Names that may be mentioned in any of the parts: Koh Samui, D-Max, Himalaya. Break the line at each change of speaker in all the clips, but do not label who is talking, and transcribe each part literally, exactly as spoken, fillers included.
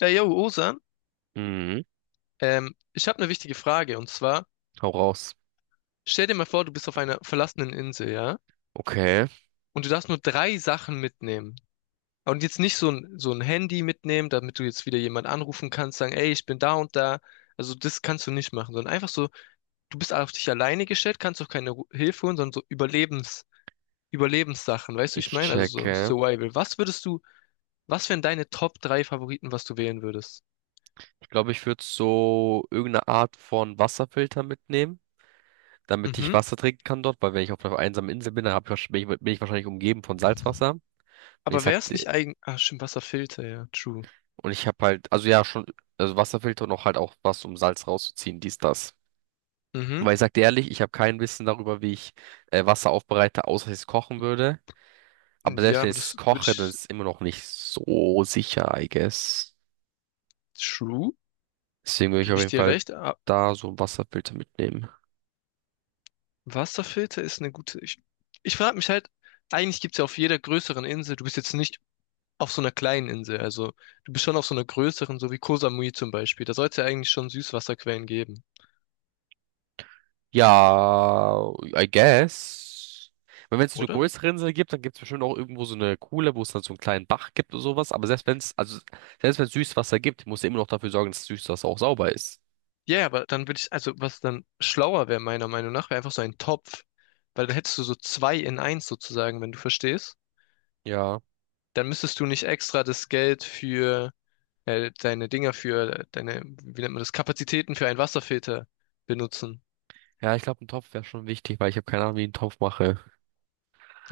Ja, yo, Osan,
Mhm.
ähm, ich habe eine wichtige Frage und zwar,
Hau raus.
stell dir mal vor, du bist auf einer verlassenen Insel, ja?
Okay,
Und du darfst nur drei Sachen mitnehmen. Und jetzt nicht so ein, so ein Handy mitnehmen, damit du jetzt wieder jemand anrufen kannst, sagen, ey, ich bin da und da. Also das kannst du nicht machen, sondern einfach so, du bist auf dich alleine gestellt, kannst auch keine Ru- Hilfe holen, sondern so Überlebens, Überlebenssachen, weißt du, wie ich
ich
meine? Also so
checke.
Survival. Was würdest du, was wären deine Top drei Favoriten, was du wählen würdest?
Ich glaube, ich würde so irgendeine Art von Wasserfilter mitnehmen, damit ich
Mhm.
Wasser trinken kann dort, weil wenn ich auf einer einsamen Insel bin, dann hab ich, wahrsch- bin ich, bin ich wahrscheinlich umgeben von Salzwasser. Und ich
Aber
sag,
wär's
dir-
nicht eigen, ah, Stimmt, Wasserfilter, ja, true.
und ich habe halt, also ja, schon, also Wasserfilter und auch halt auch was, um Salz rauszuziehen, dies, das.
Mhm.
Weil ich sag dir ehrlich, ich habe kein Wissen darüber, wie ich äh, Wasser aufbereite, außer dass ich es kochen würde. Aber selbst
Ja,
wenn
aber
ich es
das würde
koche, dann
ich,
ist es immer noch nicht so sicher, I guess.
True,
Deswegen würde ich
gebe
auf
ich
jeden
dir
Fall
recht. Ah,
da so einen Wasserfilter mitnehmen.
Wasserfilter ist eine gute, ich, ich frage mich halt, eigentlich gibt es ja auf jeder größeren Insel, du bist jetzt nicht auf so einer kleinen Insel, also du bist schon auf so einer größeren, so wie Koh Samui zum Beispiel, da sollte es ja eigentlich schon Süßwasserquellen geben,
Ja, I guess, wenn es eine
oder?
größere Insel gibt, dann gibt es bestimmt auch irgendwo so eine Kuhle, wo es dann so einen kleinen Bach gibt oder sowas. Aber selbst wenn es, also selbst wenn es Süßwasser gibt, muss du immer noch dafür sorgen, dass das Süßwasser auch sauber ist.
Ja, ja, aber dann würde ich, also was dann schlauer wäre meiner Meinung nach, wäre einfach so ein Topf, weil dann hättest du so zwei in eins sozusagen, wenn du verstehst.
Ja.
Dann müsstest du nicht extra das Geld für äh, deine Dinger für deine, wie nennt man das, Kapazitäten für einen Wasserfilter benutzen.
Ja, ich glaube, ein Topf wäre schon wichtig, weil ich habe keine Ahnung, wie ich einen Topf mache.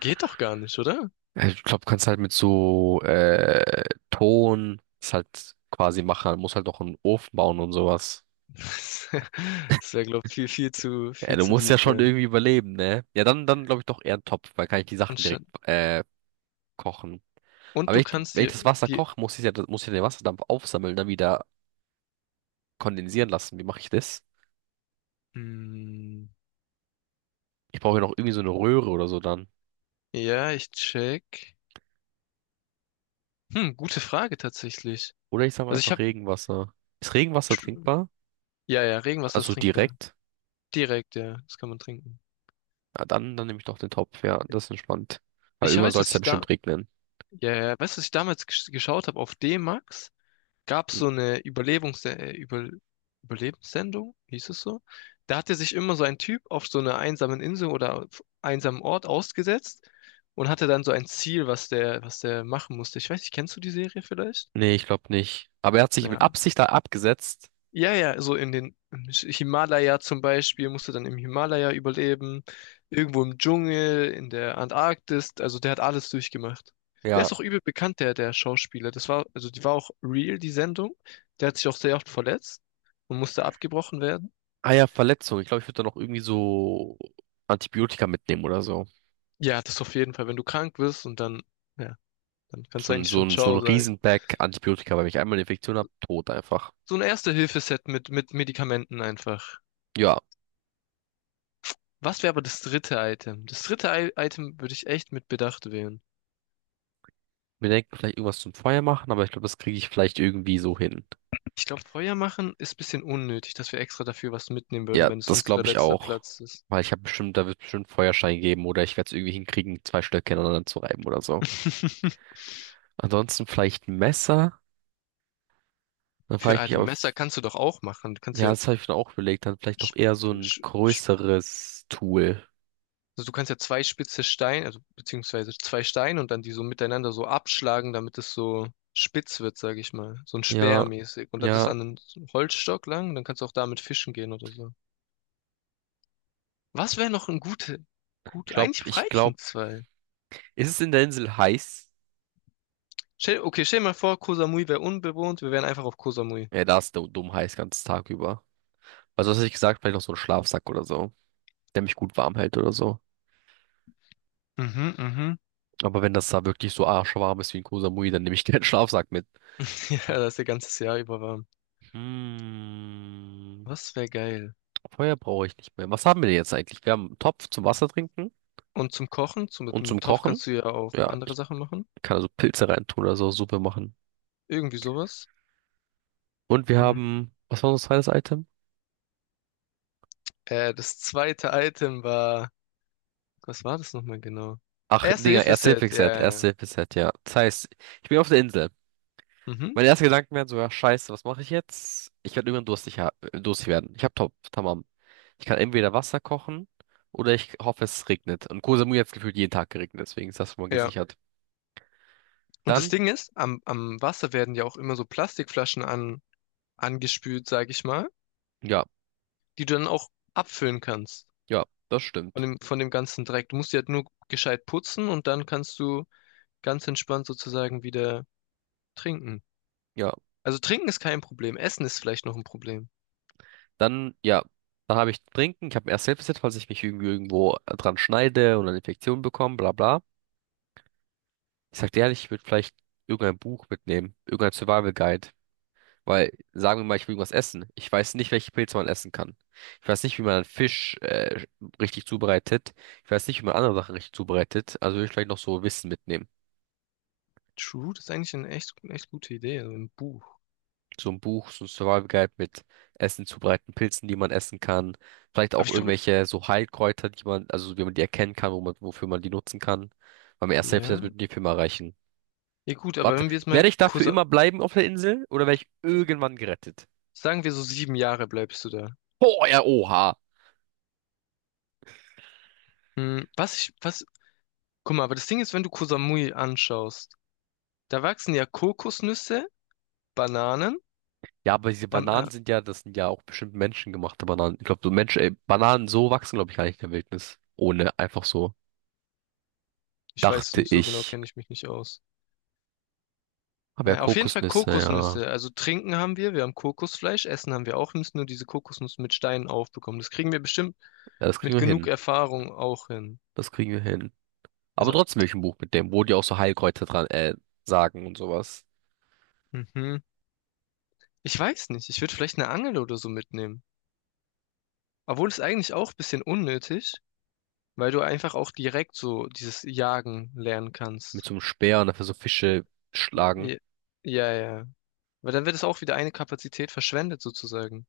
Geht doch gar nicht, oder?
Äh, Ich glaube, kannst halt mit so äh, Ton das halt quasi machen. Muss halt noch einen Ofen bauen und sowas.
Das wäre, glaube ich, viel, viel zu,
Ja,
viel
du
zu
musst ja
deep.
schon
Äh.
irgendwie überleben, ne? Ja, dann, dann glaube ich doch eher einen Topf, weil kann ich die Sachen
Anstatt.
direkt äh, kochen.
Und
Aber wenn
du
ich,
kannst
wenn ich
dir
das Wasser
die.
koche, muss ich ja, muss ich ja den Wasserdampf aufsammeln, dann wieder kondensieren lassen. Wie mache ich das?
Hm,
Ich brauche ja noch irgendwie so eine Röhre oder so dann.
ja, ich check. Hm, gute Frage tatsächlich.
Oder ich sage mal
Also ich
einfach
habe.
Regenwasser. Ist Regenwasser trinkbar?
Ja, ja, Regenwasser ist
Also
trinkbar.
direkt?
Direkt, ja, das kann man trinken.
Ja, dann, dann nehme ich doch den Topf, ja, das ist entspannt. Weil
Ich
irgendwann
weiß,
soll
dass
es ja
ich da.
bestimmt regnen.
Ja, ja, weißt du, was ich damals gesch- geschaut habe auf D-Max? Gab
Hm.
es so eine Überlebungs äh, Über Überlebenssendung, hieß es so. Da hatte sich immer so ein Typ auf so einer einsamen Insel oder auf einsamen Ort ausgesetzt und hatte dann so ein Ziel, was der, was der machen musste. Ich weiß nicht, kennst du die Serie vielleicht?
Nee, ich glaube nicht. Aber er hat sich mit
Ja,
Absicht da abgesetzt.
ja, ja, so in den im Himalaya zum Beispiel musst du dann im Himalaya überleben, irgendwo im Dschungel, in der Antarktis, also der hat alles durchgemacht. Der
Ja.
ist auch übel bekannt, der, der Schauspieler. Das war, also die war auch real, die Sendung. Der hat sich auch sehr oft verletzt und musste abgebrochen werden.
Ah ja, Verletzung. Ich glaube, ich würde da noch irgendwie so Antibiotika mitnehmen oder so.
Ja, das auf jeden Fall, wenn du krank bist und dann, ja, dann kannst
So
du
ein,
eigentlich
so
schon
ein, so ein
Ciao sagen.
Riesenpack Antibiotika, weil wenn ich einmal eine Infektion habe, tot einfach.
So ein Erste-Hilfe-Set mit, mit Medikamenten einfach.
Ja,
Was wäre aber das dritte Item? Das dritte I Item würde ich echt mit Bedacht wählen.
wir denken vielleicht irgendwas zum Feuer machen, aber ich glaube, das kriege ich vielleicht irgendwie so hin.
Ich glaube, Feuer machen ist ein bisschen unnötig, dass wir extra dafür was mitnehmen würden,
Ja,
wenn es
das
unser
glaube ich
letzter
auch.
Platz ist.
Weil ich habe bestimmt, da wird bestimmt einen Feuerschein geben oder ich werde es irgendwie hinkriegen, zwei Stöcke aneinander zu reiben oder so. Ansonsten vielleicht ein Messer. Dann frage
Für
ich
ah,
mich
ein
aber,
Messer kannst du doch auch machen. Du kannst
ja,
ja,
das habe ich mir auch überlegt, dann vielleicht doch
sch-
eher so ein
sch- sch-
größeres Tool.
also du kannst ja zwei spitze Steine, also beziehungsweise zwei Steine und dann die so miteinander so abschlagen, damit es so spitz wird, sage ich mal. So ein Speer
Ja,
mäßig. Und dann das
ja.
an einen Holzstock lang, dann kannst du auch damit fischen gehen oder so. Was wäre noch ein gute,
Ich
gut,
glaube,
eigentlich
ich
reichen
glaube,
zwei.
ist es in der Insel heiß?
Stell- Okay, stell dir mal vor, Koh Samui wäre unbewohnt, wir wären einfach auf Koh Samui.
Ja, da ist du- dumm heiß, ganz Tag über. Also, was hätte ich gesagt? Vielleicht noch so ein Schlafsack oder so, der mich gut warm hält oder so.
Mhm, mhm.
Aber wenn das da wirklich so arschwarm ist wie in Koh Samui, dann nehme ich keinen Schlafsack mit.
Ja, das ist ja ganzes Jahr über warm.
Hm,
Was wäre geil.
Feuer brauche ich nicht mehr. Was haben wir denn jetzt eigentlich? Wir haben einen Topf zum Wasser trinken
Und zum Kochen, zum, mit
und
dem
zum
Topf
Kochen.
kannst du ja auch
Ja,
andere
ich
Sachen machen.
kann also Pilze reintun oder so, Suppe machen.
Irgendwie sowas.
Und wir
Hm.
haben, was war unser zweites Item?
Äh, das zweite Item war, Was war das nochmal genau?
Ach, Dinger,
Erste-Hilfe-Set, ja,
Erste-Hilfe-Set,
ja, ja.
Erste-Hilfe-Set, ja. Das heißt, ich bin auf der Insel.
Mhm,
Meine ersten Gedanken wären sogar, scheiße, was mache ich jetzt? Ich werde irgendwann durstig, ha äh, durstig werden. Ich habe Top, Tamam. Ich kann entweder Wasser kochen oder ich hoffe, es regnet. Und Koh Samui hat gefühlt jeden Tag geregnet, deswegen ist das schon mal
ja.
gesichert.
Und das
Dann,
Ding ist, am, am Wasser werden ja auch immer so Plastikflaschen an, angespült, sag ich mal,
ja,
die du dann auch abfüllen kannst.
ja, das
Von
stimmt.
dem, von dem ganzen Dreck. Du musst die halt nur gescheit putzen und dann kannst du ganz entspannt sozusagen wieder trinken.
Ja,
Also trinken ist kein Problem, Essen ist vielleicht noch ein Problem.
dann, ja, dann habe ich Trinken. Ich habe erst Selbstbesitz, falls ich mich irgendwie irgendwo dran schneide und eine Infektion bekomme, bla bla. Ich sag dir ehrlich, ich würde vielleicht irgendein Buch mitnehmen, irgendein Survival Guide. Weil, sagen wir mal, ich will irgendwas essen. Ich weiß nicht, welche Pilze man essen kann. Ich weiß nicht, wie man einen Fisch äh, richtig zubereitet. Ich weiß nicht, wie man andere Sachen richtig zubereitet. Also will ich vielleicht noch so Wissen mitnehmen.
True, das ist eigentlich eine echt, eine echt gute Idee, also ein Buch.
So ein Buch, so ein Survival Guide mit Essen zubereiten, Pilzen, die man essen kann. Vielleicht
Aber
auch
ich glaube,
irgendwelche so Heilkräuter, die man, also wie man die erkennen kann, wo man, wofür man die nutzen kann. Weil mir erst selbst das
ja.
würde die Firma erreichen.
Ja gut, aber
Warte,
wenn wir jetzt mal
werde ich dafür
kurz, äh,
immer bleiben auf der Insel oder werde ich irgendwann gerettet?
sagen wir so sieben Jahre bleibst du da.
Boah, ja, oha.
Hm, was ich, was, guck mal, aber das Ding ist, wenn du Koh Samui anschaust, da wachsen ja Kokosnüsse, Bananen,
Ja, aber diese
ähm, äh,
Bananen sind ja, das sind ja auch bestimmt menschengemachte Bananen. Ich glaube, so Menschen, äh, Bananen so wachsen, glaube ich, gar nicht in der Wildnis. Ohne, einfach so.
ich weiß es
Dachte
nicht so genau,
ich.
kenne ich mich nicht aus.
Aber ja,
Äh, auf jeden Fall
Kokosnüsse, ja.
Kokosnüsse, also trinken haben wir, wir haben Kokosfleisch, essen haben wir auch, wir müssen nur diese Kokosnuss mit Steinen aufbekommen. Das kriegen wir bestimmt
Ja, das kriegen
mit
wir
genug
hin.
Erfahrung auch hin.
Das kriegen wir hin. Aber
Also,
trotzdem will ich ein Buch mit dem, wo die auch so Heilkräuter dran, äh, sagen und sowas.
mhm. Ich weiß nicht. Ich würde vielleicht eine Angel oder so mitnehmen. Obwohl es eigentlich auch ein bisschen unnötig, weil du einfach auch direkt so dieses Jagen lernen
Mit
kannst.
so einem Speer und dafür so
Ja,
Fische schlagen.
ja, ja, ja. Weil dann wird es auch wieder eine Kapazität verschwendet sozusagen.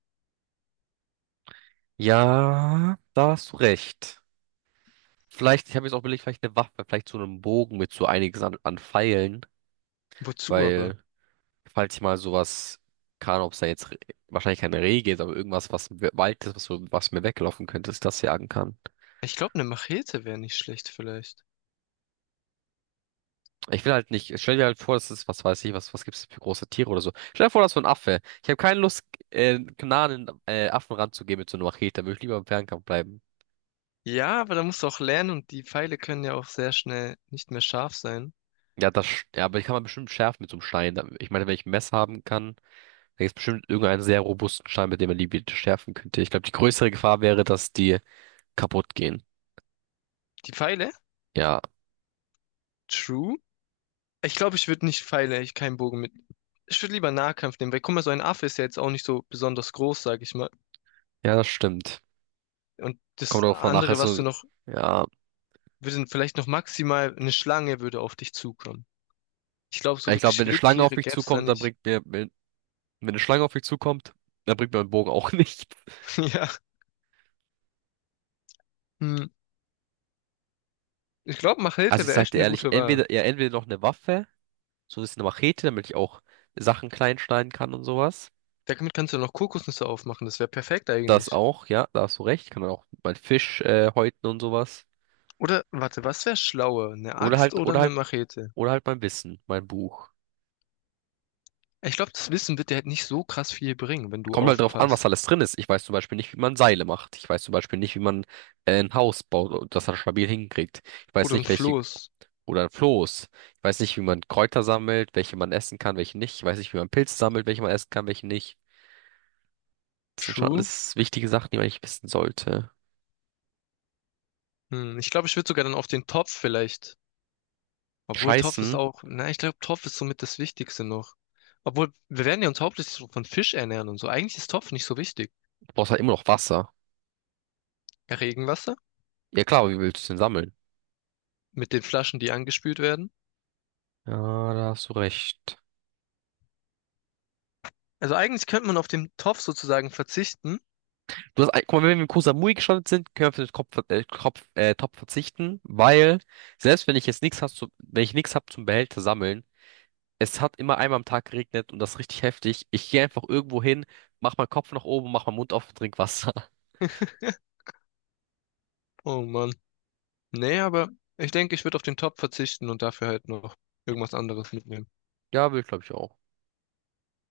Ja, da hast du recht. Vielleicht, ich habe jetzt auch überlegt, vielleicht eine Waffe, vielleicht so einen Bogen mit so einiges an, an Pfeilen,
Wozu aber?
weil. falls ich mal sowas kann, ob es da jetzt Re- wahrscheinlich keine Rehe gibt, aber irgendwas, was im Wald ist, was, so, was mir weglaufen könnte, dass ich das jagen kann.
Ich glaube, eine Machete wäre nicht schlecht vielleicht.
Ich will halt nicht, stell dir halt vor, das ist, was weiß ich, was, was gibt es für große Tiere oder so. Stell dir vor, das ist so ein Affe. Ich habe keine Lust, äh, nah an den äh, Affen ranzugehen mit so einer Machete, da würde ich lieber im Fernkampf bleiben.
Ja, aber da musst du auch lernen und die Pfeile können ja auch sehr schnell nicht mehr scharf sein.
Ja, das, sch- ja, aber die kann man bestimmt schärfen mit so einem Stein. Da- Ich meine, wenn ich ein Messer haben kann, dann gibt es bestimmt irgendeinen sehr robusten Stein, mit dem man die bitte schärfen könnte. Ich glaube, die größere Gefahr wäre, dass die kaputt gehen.
Die Pfeile?
Ja,
True. Ich glaube, ich würde nicht Pfeile, ich keinen Bogen mit. Ich würde lieber Nahkampf nehmen, weil guck mal, so ein Affe ist ja jetzt auch nicht so besonders groß, sag ich mal.
ja, das stimmt.
Und das
Kommt drauf an, nachher
andere, was
so,
du noch,
ja.
würde vielleicht noch maximal eine Schlange würde auf dich zukommen. Ich glaube, so
Ich glaube,
wirklich
wenn eine Schlange auf
Wildtiere
mich
gäb's da
zukommt, dann
nicht.
bringt mir, wenn, wenn eine Schlange auf mich zukommt, dann bringt mir ein Bogen auch nicht.
Ja. Hm. Ich glaube,
Also
Machete
ich
wäre echt
sagte
eine
ehrlich,
gute Wahl.
entweder, ja, entweder noch eine Waffe, so ein bisschen eine Machete, damit ich auch Sachen klein schneiden kann und sowas.
Damit kannst du noch Kokosnüsse aufmachen, das wäre perfekt
Das
eigentlich.
auch, ja, da hast du recht, kann man auch mein Fisch, äh, häuten und sowas.
Oder, warte, was wäre schlauer? Eine
Oder
Axt
halt,
oder
oder
eine
halt,
Machete?
oder halt mein Wissen, mein Buch.
Ich glaube, das Wissen wird dir halt nicht so krass viel bringen, wenn du
Kommt halt drauf an, was
aufpasst.
alles drin ist. Ich weiß zum Beispiel nicht, wie man Seile macht. Ich weiß zum Beispiel nicht, wie man äh, ein Haus baut und das dann stabil hinkriegt. Ich weiß
Oder ein
nicht, welche.
Floß.
Oder ein Floß. Ich weiß nicht, wie man Kräuter sammelt, welche man essen kann, welche nicht. Ich weiß nicht, wie man Pilze sammelt, welche man essen kann, welche nicht. Das sind schon
True.
alles wichtige Sachen, die man eigentlich wissen sollte.
Hm, ich glaube, ich würde sogar dann auf den Topf vielleicht. Obwohl Topf ist
Scheißen,
auch, na, ich glaube, Topf ist somit das Wichtigste noch. Obwohl, wir werden ja uns hauptsächlich so von Fisch ernähren und so. Eigentlich ist Topf nicht so wichtig.
du brauchst halt immer noch Wasser.
Regenwasser
Ja klar, aber wie willst du es denn sammeln?
mit den Flaschen, die angespült werden.
Ja, da hast du recht.
Also eigentlich könnte man auf den Topf sozusagen verzichten.
Du hast, ein- guck mal, wenn wir mit Kusamui gestartet sind, können wir auf den Kopf, äh, Kopf, äh, Topf verzichten, weil selbst wenn ich jetzt nichts hast, zu- wenn ich nichts hab zum Behälter sammeln, es hat immer einmal am Tag geregnet und das ist richtig heftig. Ich gehe einfach irgendwo hin, mach meinen Kopf nach oben, mach meinen Mund auf und trink Wasser.
Oh Mann. Nee, aber ich denke, ich würde auf den Topf verzichten und dafür halt noch irgendwas anderes mitnehmen.
Ja, will ich glaube ich auch.